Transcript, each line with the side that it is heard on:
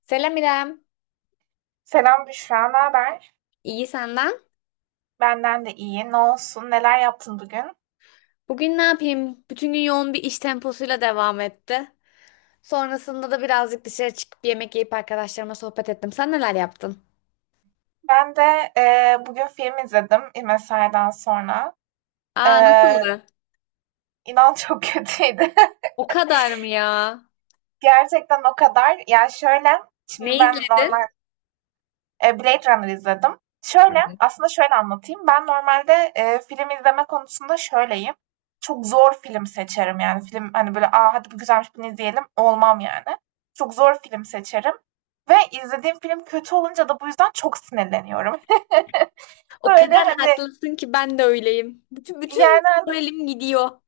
left: Selam İrem.
right: Selam Büşra, ne haber?
left: İyi senden.
right: Benden de iyi. Ne olsun? Neler yaptın bugün?
left: Bugün ne yapayım? Bütün gün yoğun bir iş temposuyla devam etti. Sonrasında da birazcık dışarı çıkıp yemek yiyip arkadaşlarıma sohbet ettim. Sen neler yaptın?
right: Ben de bugün film izledim mesaiden sonra. E,
left: Aa, nasıldı?
right: inan çok kötüydü.
left: O kadar mı ya?
right: Gerçekten o kadar. Ya şöyle, şimdi
left: Ne
right: ben
left: izledin?
right: normal. Blade Runner izledim. Şöyle, aslında şöyle anlatayım. Ben normalde, film izleme konusunda şöyleyim. Çok zor film seçerim yani. Film, hani, böyle, "A, hadi bu güzelmiş, bunu izleyelim." olmam yani. Çok zor film seçerim ve izlediğim film kötü olunca da bu yüzden çok sinirleniyorum.
left: O
right: Öyle
left: kadar
right: hani,
left: haklısın ki ben de öyleyim. Bütün bütün
right: yani, hani,
left: moralim gidiyor.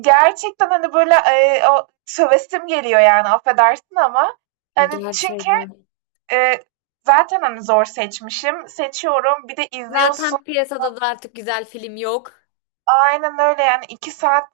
right: gerçekten, hani, böyle, o sövesim geliyor yani, affedersin ama. Hani, çünkü,
left: Gerçekten.
right: eee, zaten, hani, zor seçmişim, seçiyorum, bir de izliyorsun.
left: Zaten piyasada da artık güzel film yok.
right: Aynen öyle, yani 2 saat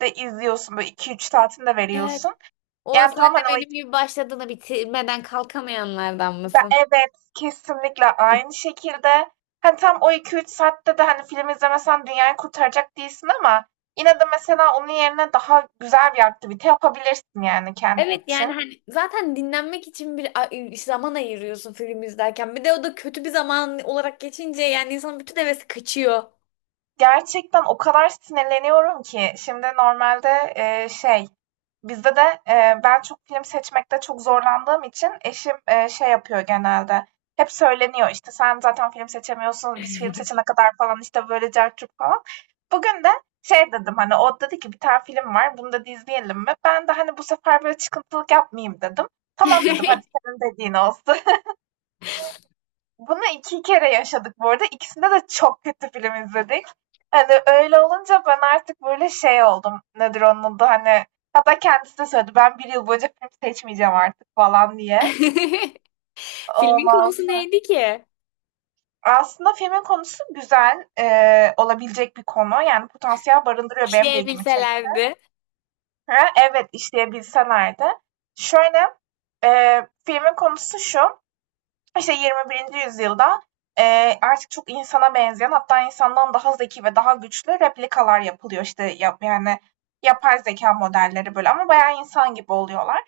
right: de izliyorsun, böyle iki üç saatini de
left: Evet.
right: veriyorsun.
left: O
right: Yani
left: sen
right: tam
left: de
right: hani o
left: benim
right: iki
left: gibi başladığını bitirmeden kalkamayanlardan
right: be
left: mısın?
right: evet, kesinlikle aynı şekilde, hani tam o iki üç saatte de hani film izlemesen dünyayı kurtaracak değilsin, ama yine de mesela onun yerine daha güzel bir aktivite yapabilirsin yani kendin
left: Evet, yani
right: için.
left: hani zaten dinlenmek için zaman ayırıyorsun film izlerken. Bir de o da kötü bir zaman olarak geçince yani insanın bütün hevesi kaçıyor.
right: Gerçekten o kadar sinirleniyorum ki, şimdi normalde, şey, bizde de, ben çok film seçmekte çok zorlandığım için eşim, şey yapıyor genelde, hep söyleniyor, işte, "Sen zaten film seçemiyorsun, biz film seçene kadar" falan, işte, böyle cart curt falan. Bugün de şey dedim, hani, o dedi ki, "Bir tane film var, bunu da izleyelim mi?" Ben de, hani, bu sefer böyle çıkıntılık yapmayayım dedim. "Tamam." dedim, "Hadi senin dediğin olsun." Bunu iki kere yaşadık bu arada. İkisinde de çok kötü film izledik. Hani öyle olunca ben artık böyle şey oldum. Nedir onun da hani. Hatta kendisi de söyledi. Ben bir yıl boyunca film seçmeyeceğim artık falan diye.
left: Filmin
right: Olmaz.
left: konusu neydi ki?
right: Aslında filmin konusu güzel olabilecek bir konu. Yani potansiyel barındırıyor, benim de ilgimi çekti.
left: İşleyebilselerdi.
right: Ha, evet, işleyebilseler de. Şöyle filmin konusu şu. İşte 21. yüzyılda e, artık çok insana benzeyen, hatta insandan daha zeki ve daha güçlü replikalar yapılıyor, işte yani yapay zeka modelleri, böyle ama bayağı insan gibi oluyorlar.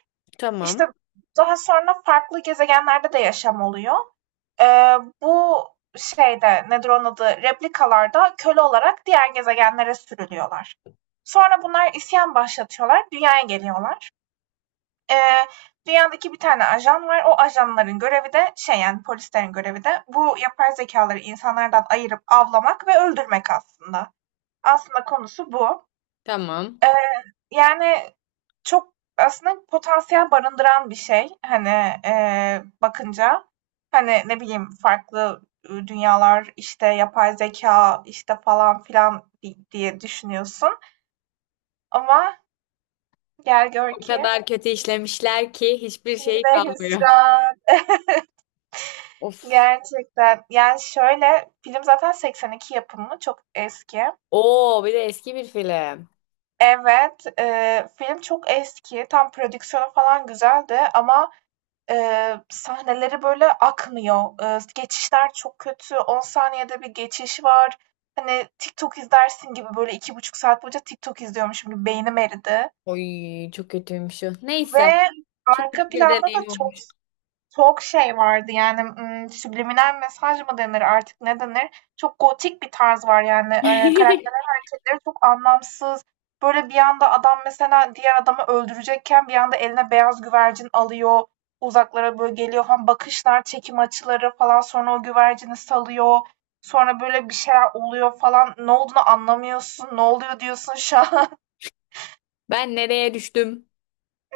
right: İşte
left: Tamam.
right: daha sonra farklı gezegenlerde de yaşam oluyor. E, bu şeyde, nedir onun adı, replikalarda, köle olarak diğer gezegenlere sürülüyorlar. Sonra bunlar isyan başlatıyorlar, dünyaya geliyorlar. Eee, dünyadaki bir tane ajan var. O ajanların görevi de şey, yani polislerin görevi de, bu yapay zekaları insanlardan ayırıp avlamak ve öldürmek aslında. Aslında konusu bu.
left: Tamam.
right: Eee, yani çok aslında potansiyel barındıran bir şey. Hani bakınca hani ne bileyim farklı dünyalar, işte yapay zeka işte falan filan diye düşünüyorsun. Ama gel gör
left: O
right: ki
left: kadar kötü işlemişler ki hiçbir şeyi
right: yine
left: kalmıyor.
right: hüsran.
left: Of.
right: Gerçekten. Yani, şöyle, film zaten 82 yapımı, çok eski.
left: Oo, bir de eski bir film.
right: Evet, film çok eski, tam prodüksiyonu falan güzeldi ama, sahneleri böyle akmıyor. Geçişler çok kötü, 10 saniyede bir geçiş var. Hani, TikTok izlersin gibi, böyle 2,5 saat boyunca TikTok izliyormuşum gibi beynim eridi
left: Oy, çok kötüymüş o. Neyse.
right: ve
left: Çok kötü
right: arka
left: bir
right: planda da
left: deneyim
right: çok.
left: olmuş.
right: Çok şey vardı yani, subliminal mesaj mı denir artık, ne denir? Çok gotik bir tarz var yani, karakterlerin hareketleri çok anlamsız. Böyle bir anda adam mesela diğer adamı öldürecekken bir anda eline beyaz güvercin alıyor, uzaklara böyle geliyor falan, bakışlar, çekim açıları falan, sonra o güvercini salıyor. Sonra böyle bir şeyler oluyor falan. Ne olduğunu anlamıyorsun, ne oluyor diyorsun şu an.
left: Ben nereye düştüm?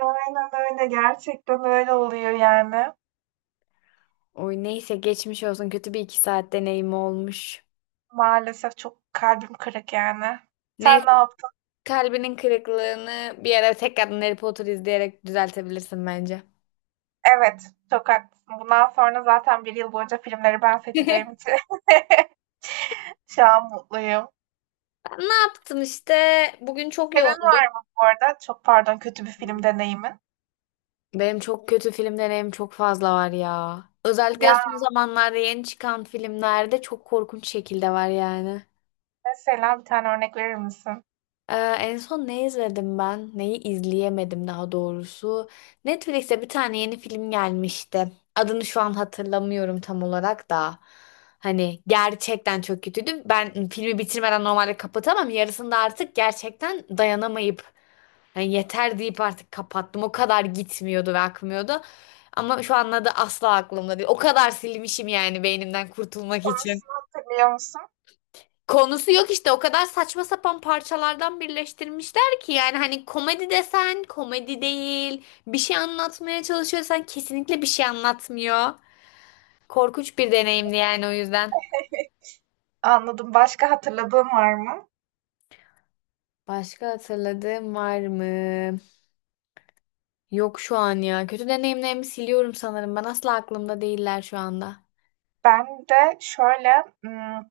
right: Aynen öyle, gerçekten öyle oluyor yani.
left: Oy, neyse, geçmiş olsun, kötü bir iki saat deneyim olmuş.
right: Maalesef çok kalbim kırık yani.
left: Neyse,
right: Sen ne yaptın?
left: kalbinin kırıklığını bir ara tekrardan Harry Potter izleyerek düzeltebilirsin bence.
right: Evet, çok haklısın. Bundan sonra zaten bir yıl boyunca filmleri ben seçeceğim için şu an mutluyum.
left: Ben ne yaptım işte, bugün çok
right: Senin
left: yoğundum.
right: var mı bu arada? Çok pardon, kötü bir film deneyimin.
left: Benim çok kötü film deneyim çok fazla var ya. Özellikle
right: Ya
left: son zamanlarda yeni çıkan filmlerde çok korkunç şekilde var yani.
right: mesela bir tane örnek verir misin?
left: Ee, En son ne izledim ben? Neyi izleyemedim daha doğrusu. Netflix'te bir tane yeni film gelmişti. Adını şu an hatırlamıyorum tam olarak da. Hani gerçekten çok kötüydü. Ben filmi bitirmeden normalde kapatamam. Yarısında artık gerçekten dayanamayıp yani yeter deyip artık kapattım. O kadar gitmiyordu ve akmıyordu. Ama şu an adı asla aklımda değil. O kadar silmişim yani beynimden kurtulmak için.
right: Konusunu hatırlıyor musun?
left: Konusu yok işte, o kadar saçma sapan parçalardan birleştirmişler ki yani hani komedi desen komedi değil, bir şey anlatmaya çalışıyorsan kesinlikle bir şey anlatmıyor. Korkunç bir deneyimdi yani o yüzden.
right: Anladım. Başka hatırladığın var mı?
left: Başka hatırladığım var mı? Yok şu an ya. Kötü deneyimlerimi siliyorum sanırım. Ben asla aklımda değiller şu anda.
right: Ben de şöyle,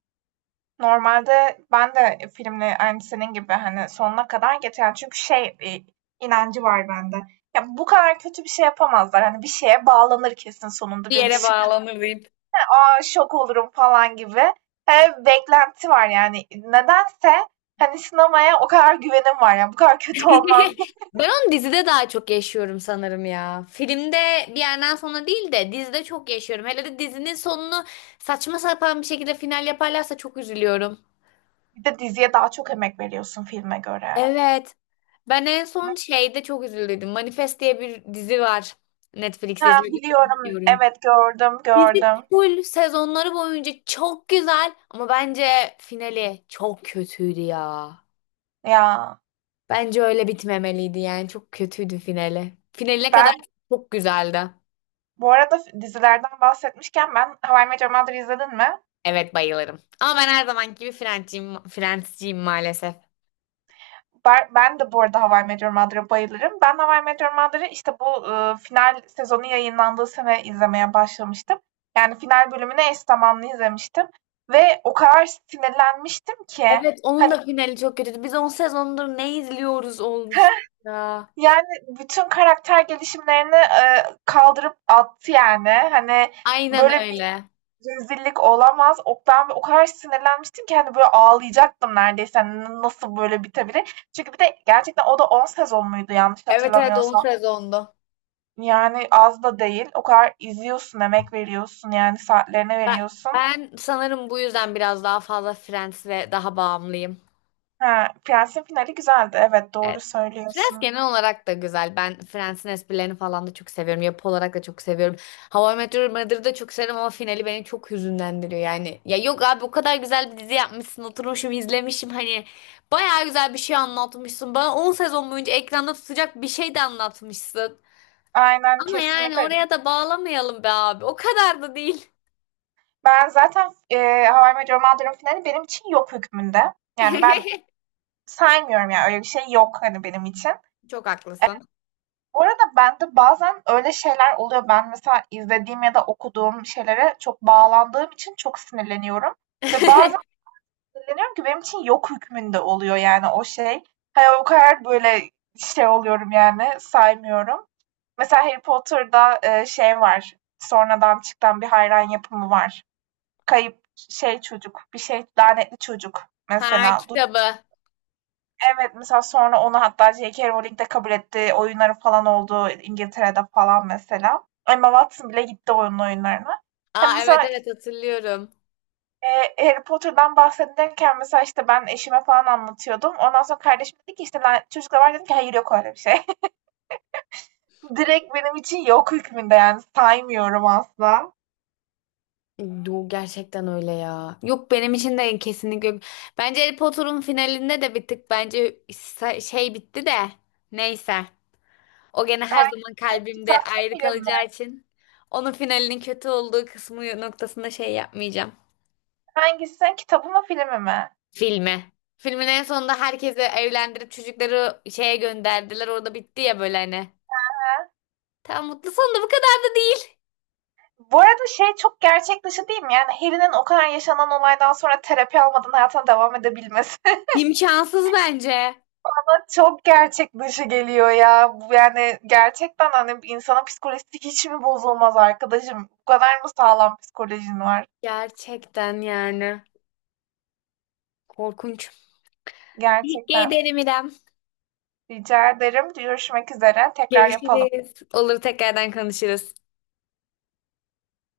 right: normalde ben de filmle aynı senin gibi, hani, sonuna kadar getiren, çünkü şey, inancı var bende. Ya, bu kadar kötü bir şey yapamazlar. Hani, bir şeye bağlanır kesin sonunda,
left: Bir
right: bir
left: yere
right: sürpriz.
left: bağlanır diyeyim.
right: Aa, şok olurum." falan gibi. Beklenti var yani. Nedense, hani, sinemaya o kadar güvenim var. Ya, bu kadar kötü olmaz.
left: Ben onu dizide daha çok yaşıyorum sanırım ya. Filmde bir yerden sonra değil de dizide çok yaşıyorum. Hele de dizinin sonunu saçma sapan bir şekilde final yaparlarsa çok üzülüyorum.
right: Bir de diziye daha çok emek veriyorsun filme göre.
left: Evet. Ben en son şeyde çok üzüldüm. Manifest diye bir dizi var. Netflix'te
right: Mesela
left: izledim.
right: biliyorum.
left: Bilmiyorum.
right: Evet, gördüm,
left: Dizi
right: gördüm.
left: full sezonları boyunca çok güzel ama bence finali çok kötüydü ya.
right: Ya,
left: Bence öyle bitmemeliydi, yani çok kötüydü finali. Finali ne kadar
right: ben.
left: çok güzeldi.
right: Bu arada, dizilerden bahsetmişken, ben How I Met Your Mother'ı izledin mi?
left: Evet, bayılırım. Ama ben her zamanki gibi Friends'ciyim maalesef.
right: Ben de bu arada How I Met Your Mother'a bayılırım. Ben How I Met Your Mother'ı işte bu final sezonu yayınlandığı sene izlemeye başlamıştım. Yani final bölümünü eş zamanlı izlemiştim. Ve o kadar sinirlenmiştim ki
left: Evet, onun
right: hani
left: da finali çok kötüydü. Biz 10 sezondur ne izliyoruz olmuştu ya.
right: yani bütün karakter gelişimlerini kaldırıp attı yani. Hani
left: Aynen
right: böyle
left: öyle.
right: rezillik olamaz. Oktan ve o kadar sinirlenmiştim ki hani böyle ağlayacaktım neredeyse. Hani nasıl böyle bitebilir? Çünkü bir de gerçekten o da 10 sezon muydu yanlış
left: Evet, evet, 10
right: hatırlamıyorsam.
left: sezondu.
right: Yani az da değil. O kadar izliyorsun, emek veriyorsun yani saatlerine
left: Ben,
right: veriyorsun.
left: ben sanırım bu yüzden biraz daha fazla Friends'e daha bağımlıyım.
right: Ha, Prens'in finali güzeldi. Evet, doğru
left: Evet. Friends
right: söylüyorsun.
left: genel olarak da güzel. Ben Friends'in esprilerini falan da çok seviyorum. Yapı olarak da çok seviyorum. How I Met Your Mother'ı da çok severim ama finali beni çok hüzünlendiriyor yani. Ya yok abi, o kadar güzel bir dizi yapmışsın. Oturmuşum izlemişim hani. Bayağı güzel bir şey anlatmışsın. Bana 10 sezon boyunca ekranda tutacak bir şey de anlatmışsın.
right: Aynen
left: Ama yani
right: kesinlikle.
left: oraya da bağlamayalım be abi. O kadar da değil.
right: Ben zaten How I Met Your Mother'ın finali benim için yok hükmünde. Yani ben saymıyorum, ya öyle bir şey yok hani benim için.
left: Çok haklısın.
right: Bu arada bende bazen öyle şeyler oluyor. Ben mesela izlediğim ya da okuduğum şeylere çok bağlandığım için çok sinirleniyorum ve bazen sinirleniyorum ki benim için yok hükmünde oluyor yani o şey. Hani o kadar böyle şey oluyorum yani, saymıyorum. Mesela Harry Potter'da, şey var, sonradan çıkan bir hayran yapımı var. Kayıp şey çocuk, bir şey, lanetli çocuk
left: Ha,
right: mesela.
left: kitabı.
right: Evet, mesela sonra onu hatta J.K. Rowling de kabul etti. Oyunları falan oldu İngiltere'de falan mesela. Emma Watson bile gitti onun oyunlarına. Hani
left: Aa,
right: mesela,
left: evet, evet, hatırlıyorum.
right: Harry Potter'dan bahsedilirken, mesela işte ben eşime falan anlatıyordum. Ondan sonra kardeşim dedi ki, işte, "Lan çocukla var", dedim ki, "hayır yok öyle bir şey." Direkt benim için yok hükmünde, yani saymıyorum asla.
left: Yo, gerçekten öyle ya. Yok, benim için de kesinlikle yok. Bence Harry Potter'ın finalinde de bir tık bence şey bitti de neyse. O gene her zaman
right: Hangi, kitap
left: kalbimde
right: mı
left: ayrı
right: film mi?
left: kalacağı için onun finalinin kötü olduğu kısmı noktasında şey yapmayacağım.
right: Hangisi sen, kitabı mı filmi mi?
left: Filmi. Filmin en sonunda herkesi evlendirip çocukları şeye gönderdiler. Orada bitti ya böyle hani.
right: He,
left: Tam mutlu sonunda bu kadar da değil.
right: bu arada şey, çok gerçek dışı değil mi? Yani Harry'nin o kadar yaşanan olaydan sonra terapi almadan hayatına devam edebilmesi
left: İmkansız bence.
right: bana çok gerçek dışı geliyor ya. Bu, yani gerçekten hani insanın psikolojisi hiç mi bozulmaz arkadaşım? Bu kadar mı sağlam psikolojin var?
left: Gerçekten yani. Korkunç. Teşekkür
right: Gerçekten.
left: ederim İrem.
right: Rica ederim. Görüşmek üzere. Tekrar yapalım.
left: Görüşürüz. Olur, tekrardan konuşuruz.